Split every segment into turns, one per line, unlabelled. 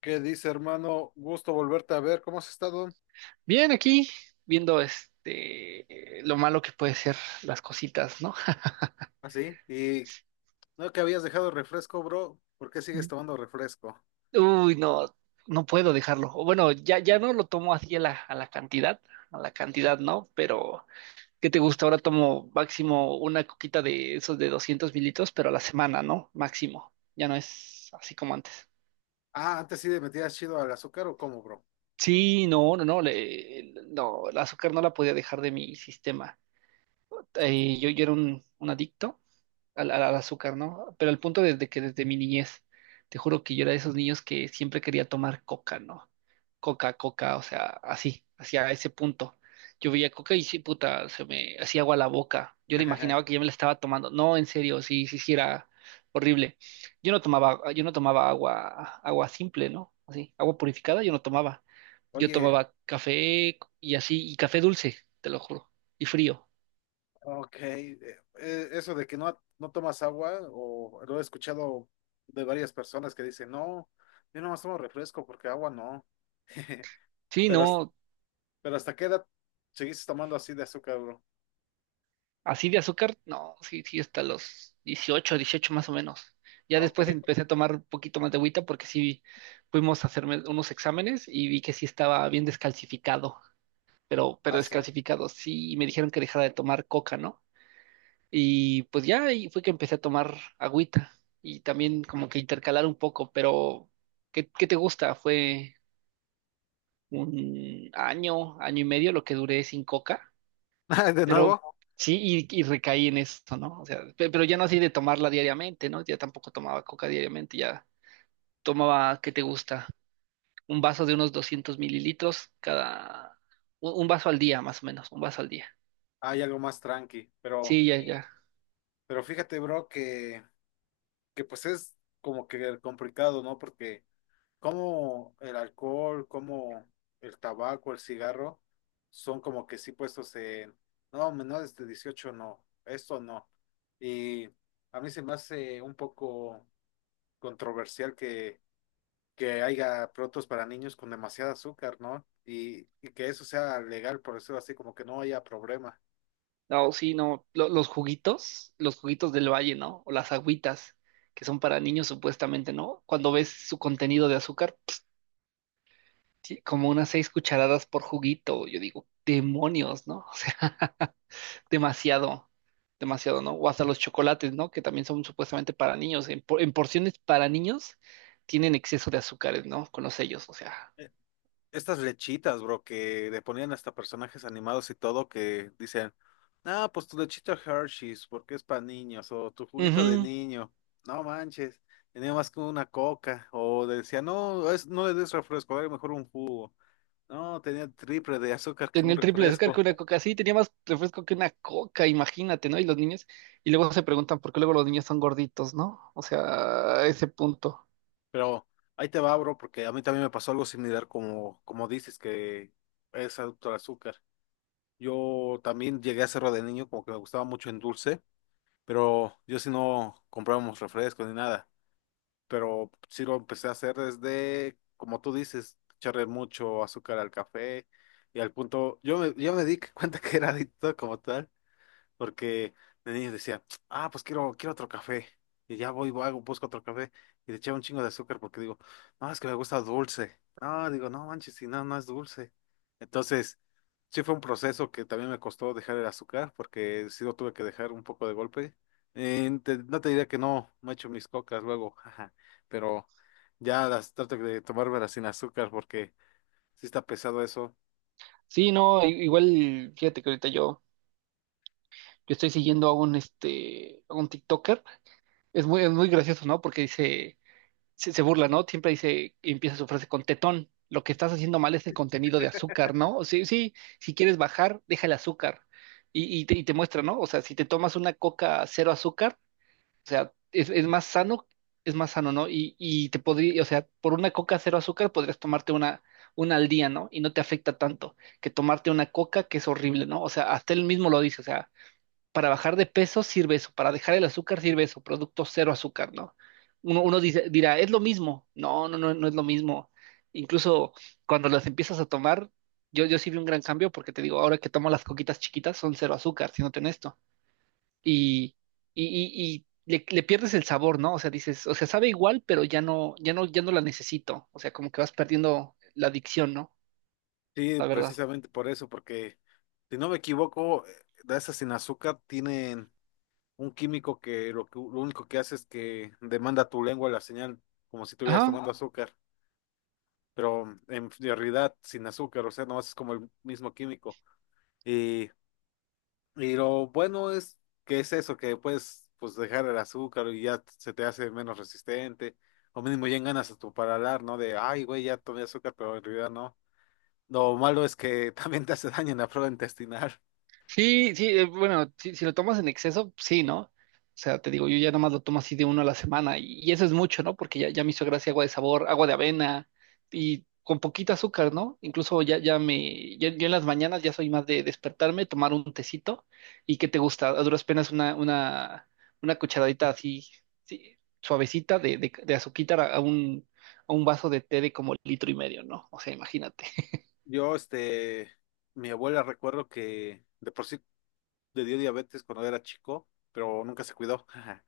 ¿Qué dice, hermano? Gusto volverte a ver. ¿Cómo has estado?
Bien, aquí viendo este lo malo que puede ser las cositas, ¿no?
Así. Y no que habías dejado el refresco, bro. ¿Por qué sigues tomando refresco?
Uy, no, no puedo dejarlo. O bueno, ya, ya no lo tomo así a la cantidad, ¿no? Pero, ¿qué te gusta? Ahora tomo máximo una coquita de esos de 200 ml, pero a la semana, ¿no? Máximo. Ya no es así como antes.
Ah, antes sí le metías chido al azúcar o cómo, bro.
Sí, no, no, no, no, el azúcar no la podía dejar de mi sistema. Yo era un adicto al azúcar, ¿no? Pero el punto desde mi niñez, te juro que yo era de esos niños que siempre quería tomar coca, ¿no? Coca, coca, o sea, así, hacia ese punto. Yo veía coca y sí, puta, se me hacía agua la boca. Yo le imaginaba que ya me la estaba tomando. No, en serio, sí, sí, sí era horrible. Yo no tomaba agua simple, ¿no? Así, agua purificada yo no tomaba. Yo
Oye,
tomaba café y así, y café dulce, te lo juro, y frío.
ok. Eso de que no tomas agua, o lo he escuchado de varias personas que dicen, no, yo nomás tomo refresco porque agua no.
Sí,
Pero,
no,
pero ¿hasta qué edad seguiste tomando así de azúcar, bro?
así de azúcar, no, sí, sí, hasta los dieciocho más o menos. Ya
Ah, ok.
después empecé a tomar un poquito más de agüita porque sí fuimos a hacerme unos exámenes y vi que sí estaba bien descalcificado, pero
Azúcar.
descalcificado, sí, y me dijeron que dejara de tomar coca, ¿no? Y pues ya ahí fue que empecé a tomar agüita y también como que intercalar un poco, pero ¿qué te gusta? Fue un año, año y medio lo que duré sin coca.
De
Pero
nuevo,
sí, y recaí en eso, ¿no? O sea, pero ya no así de tomarla diariamente, ¿no? Ya tampoco tomaba coca diariamente, ya tomaba, ¿qué te gusta? Un vaso de unos 200 ml cada, un vaso al día, más o menos, un vaso al día.
hay algo más tranqui, pero.
Sí, ya, ya.
Pero fíjate, bro, que pues es como que complicado, ¿no? Porque como el alcohol, como el tabaco, el cigarro, son como que sí puestos en, no, menores de 18 no, esto no. Y a mí se me hace un poco controversial que haya productos para niños con demasiada azúcar, ¿no? Y que eso sea legal, por eso así como que no haya problema.
No, sí, no, los juguitos del valle, ¿no? O las agüitas, que son para niños supuestamente, ¿no? Cuando ves su contenido de azúcar, sí, como unas 6 cucharadas por juguito, yo digo, demonios, ¿no? O sea, demasiado, demasiado, ¿no? O hasta los chocolates, ¿no? Que también son supuestamente para niños. En porciones para niños tienen exceso de azúcares, ¿no? Con los sellos, o sea.
Estas lechitas, bro, que le ponían hasta personajes animados y todo, que dicen, ah, pues tu lechita Hershey's, porque es para niños, o tu juguito de
Ujú.
niño, no manches, tenía más que una coca, o decía, no, es, no le des refresco, dale mejor un jugo, no, tenía triple de azúcar que
Tenía
un
el triple de azúcar
refresco,
que una coca. Sí, tenía más refresco que una coca, imagínate, ¿no? Y los niños, y luego se preguntan por qué luego los niños son gorditos, ¿no? O sea, a ese punto.
pero ahí te va, bro, porque a mí también me pasó algo similar como, como dices, que es adicto al azúcar. Yo también llegué a hacerlo de niño, como que me gustaba mucho en dulce. Pero yo sí no comprábamos refrescos ni nada, pero sí lo empecé a hacer desde, como tú dices, echarle mucho azúcar al café y al punto, yo me di cuenta que era adicto como tal porque de niño decía, ah, pues quiero otro café. Y ya voy, busco otro café y le echaba un chingo de azúcar porque digo, no, es que me gusta dulce. No, digo, no manches, si no, no es dulce. Entonces, sí fue un proceso que también me costó dejar el azúcar porque sí lo tuve que dejar un poco de golpe. No te diría que no he hecho mis cocas luego, jaja, pero ya las trato de tomármelas sin azúcar porque sí está pesado eso.
Sí, no, igual, fíjate que ahorita yo estoy siguiendo a un TikToker. Es muy gracioso, ¿no? Porque dice se burla, ¿no? Siempre dice, empieza su frase con tetón. Lo que estás haciendo mal es el contenido de azúcar, ¿no? O sea, sí, si quieres bajar, deja el azúcar. Y te muestra, ¿no? O sea, si te tomas una coca cero azúcar, o sea, es más sano, es más sano, ¿no? Y te podría, o sea, por una coca cero azúcar podrías tomarte una al día, ¿no? Y no te afecta tanto que tomarte una coca que es horrible, ¿no? O sea, hasta él mismo lo dice, o sea, para bajar de peso sirve eso, para dejar el azúcar sirve eso, producto cero azúcar, ¿no? Uno dirá, es lo mismo. No, no, no, no es lo mismo. Incluso cuando las empiezas a tomar, yo sí vi un gran cambio porque te digo, ahora que tomo las coquitas chiquitas son cero azúcar, si no honesto. Y, y le pierdes el sabor, ¿no? O sea, dices, o sea, sabe igual, pero ya no, ya no, ya no la necesito. O sea, como que vas perdiendo la adicción, ¿no?
Sí,
La verdad.
precisamente por eso, porque si no me equivoco, de esas sin azúcar tienen un químico que lo único que hace es que demanda a tu lengua la señal, como si estuvieras
Ajá,
tomando azúcar, pero en realidad sin azúcar, o sea, no es como el mismo químico. Y, y lo bueno es que es eso, que puedes pues dejar el azúcar y ya se te hace menos resistente, o mínimo ya ganas a tu paladar, ¿no? De, ay, güey, ya tomé azúcar, pero en realidad no. Lo malo es que también te hace daño en la flora intestinal.
sí, sí, bueno, si lo tomas en exceso, sí, ¿no? O sea, te digo, yo ya nomás lo tomo así de uno a la semana y eso es mucho, ¿no? Porque ya, ya me hizo gracia agua de sabor, agua de avena y con poquito azúcar, ¿no? Incluso ya, ya, yo en las mañanas ya soy más de despertarme, tomar un tecito y ¿qué te gusta? A duras penas una cucharadita así, sí, suavecita de azuquita a un vaso de té de como litro y medio, ¿no? O sea, imagínate.
Yo, este, mi abuela recuerdo que de por sí le dio diabetes cuando era chico, pero nunca se cuidó.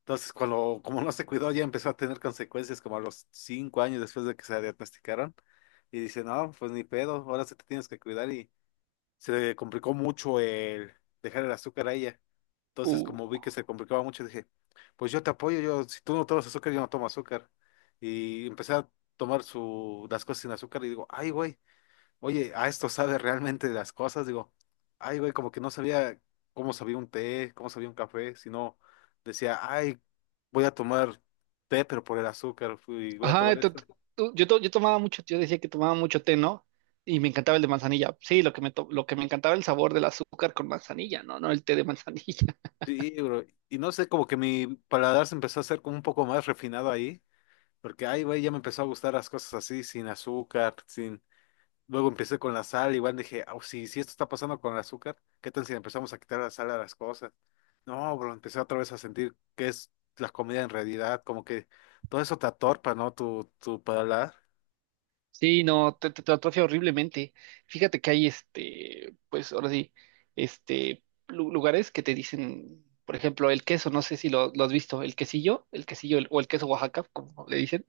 Entonces, cuando, como no se cuidó, ya empezó a tener consecuencias como a los 5 años después de que se la diagnosticaron. Y dice, no, pues ni pedo, ahora se te tienes que cuidar. Y se le complicó mucho el dejar el azúcar a ella. Entonces, como vi que se complicaba mucho, dije, pues yo te apoyo, yo, si tú no tomas azúcar, yo no tomo azúcar. Y empecé a tomar su, las cosas sin azúcar y digo, ay, güey. Oye, a esto sabe realmente de las cosas, digo, ay, güey, como que no sabía cómo sabía un té, cómo sabía un café, sino decía, ay, voy a tomar té, pero por el azúcar, y voy a
Ajá,
tomar esto.
yo tomaba mucho, yo decía que tomaba mucho té, ¿no? Y me encantaba el de manzanilla. Sí, lo que me encantaba el sabor del azúcar con manzanilla, ¿no? No el té de manzanilla.
Sí, bro, y no sé, como que mi paladar se empezó a hacer como un poco más refinado ahí, porque, ay, güey, ya me empezó a gustar las cosas así, sin azúcar, sin... Luego empecé con la sal, igual dije, "Au, si, si esto está pasando con el azúcar, ¿qué tal si le empezamos a quitar la sal a las cosas? No, bro, empecé otra vez a sentir que es la comida en realidad, como que todo eso te atorpa, ¿no? Tu paladar.
Sí, no, te atrofia horriblemente. Fíjate que hay pues ahora sí, este, lugares que te dicen, por ejemplo, el queso, no sé si lo has visto, el quesillo, el quesillo o el queso Oaxaca, como le dicen.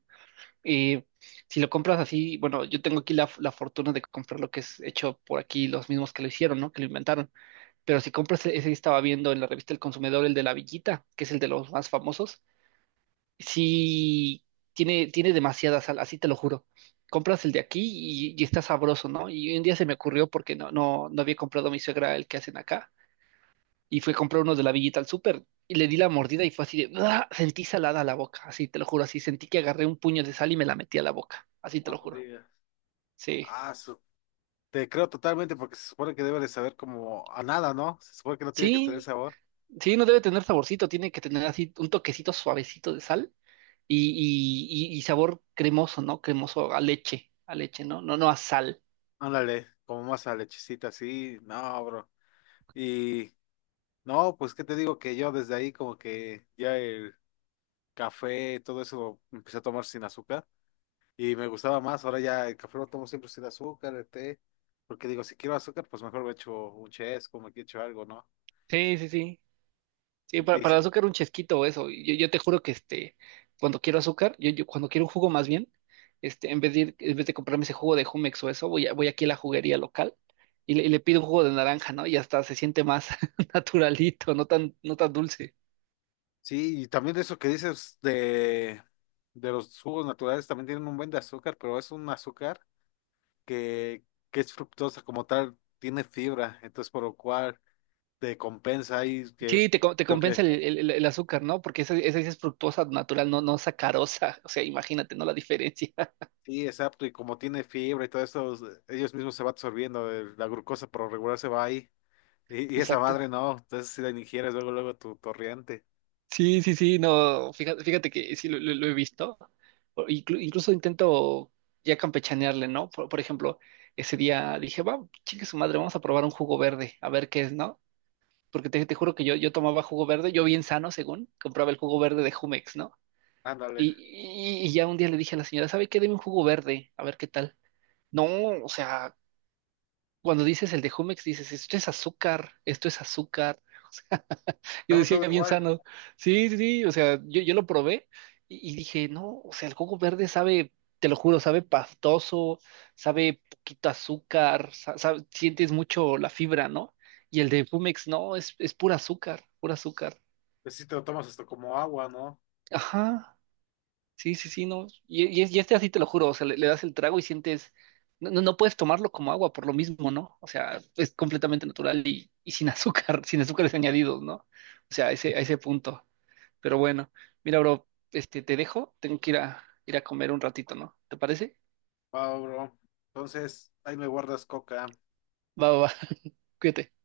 Eh, si lo compras así, bueno, yo tengo aquí la fortuna de comprar lo que es hecho por aquí, los mismos que lo hicieron, ¿no? Que lo inventaron. Pero si compras ese, estaba viendo en la revista El Consumidor, el de la Villita, que es el de los más famosos, sí tiene demasiada sal, así te lo juro. Compras el de aquí y está sabroso, ¿no? Y un día se me ocurrió porque no, no, no había comprado mi suegra el que hacen acá. Y fui a comprar uno de la Villita al súper y le di la mordida y fue así de, ¡ah! Sentí salada la boca, así te lo juro, así sentí que agarré un puño de sal y me la metí a la boca, así te
Ah,
lo
no
juro.
digas.
Sí,
Ah, su- Te creo totalmente porque se supone que debe de saber como a nada, ¿no? Se supone que no tiene que tener
sí,
sabor.
sí, no debe tener saborcito, tiene que tener así un toquecito suavecito de sal y sabor cremoso, ¿no? Cremoso a leche, ¿no? No, no a sal.
Ándale, como más a lechecita, así, no, bro. Y no, pues qué te digo que yo desde ahí como que ya el café, todo eso empecé a tomar sin azúcar. Y me gustaba más, ahora ya el café lo tomo siempre sin azúcar, el té, porque digo, si quiero azúcar, pues mejor me echo un chesco, me echo algo, ¿no?
Sí, sí, sí. Sí, para,
Y
para el
sí,
azúcar un chesquito o eso. Yo te juro que cuando quiero azúcar, yo cuando quiero un jugo más bien, en vez de comprarme ese jugo de Jumex o eso, voy aquí a la juguería local y le pido un jugo de naranja, ¿no? Y hasta se siente más naturalito, no tan, no tan dulce.
sí, y también eso que dices de los jugos naturales, también tienen un buen de azúcar, pero es un azúcar que, que es fructosa como tal, tiene fibra, entonces por lo cual te compensa ahí que
Sí, te
lo que...
compensa el azúcar, ¿no? Porque esa sí es fructosa natural, no, no sacarosa. O sea, imagínate, ¿no? La diferencia.
Sí, exacto, y como tiene fibra y todo eso, ellos mismos se va absorbiendo, la glucosa por lo regular se va ahí. Y esa
Exacto.
madre no, entonces si la ingieres luego, luego tu torriente.
Sí, sí, sí, no, fíjate que sí lo he visto. O incluso intento ya campechanearle, ¿no? Por ejemplo, ese día dije, va, chingue su madre, vamos a probar un jugo verde, a ver qué es, ¿no? Porque te juro que yo tomaba jugo verde, yo bien sano, según, compraba el jugo verde de Jumex, ¿no?
Ándale,
Y, y ya un día le dije a la señora, ¿sabe qué? Deme un jugo verde, a ver qué tal. No, o sea, cuando dices el de Jumex, dices, esto es azúcar, esto es azúcar. Yo
dame
decía
todo
bien
igual,
sano. Sí, sí, sí, o sea, yo lo probé y dije, no, o sea, el coco verde sabe, te lo juro, sabe pastoso, sabe poquito azúcar, sientes mucho la fibra, ¿no? Y el de Pumex, no, es pura azúcar, pura azúcar.
pues si te lo tomas esto como agua, ¿no?
Ajá, sí, sí, sí, no. Y así te lo juro, o sea, le das el trago y sientes, no, no puedes tomarlo como agua por lo mismo, ¿no? O sea, es completamente natural y sin azúcar, sin azúcares añadidos, ¿no? O sea, a ese punto. Pero bueno, mira, bro, te dejo, tengo que ir a comer un ratito, ¿no? ¿Te parece?
Va, bro. Entonces, ahí me guardas coca.
Va, va, va, cuídate.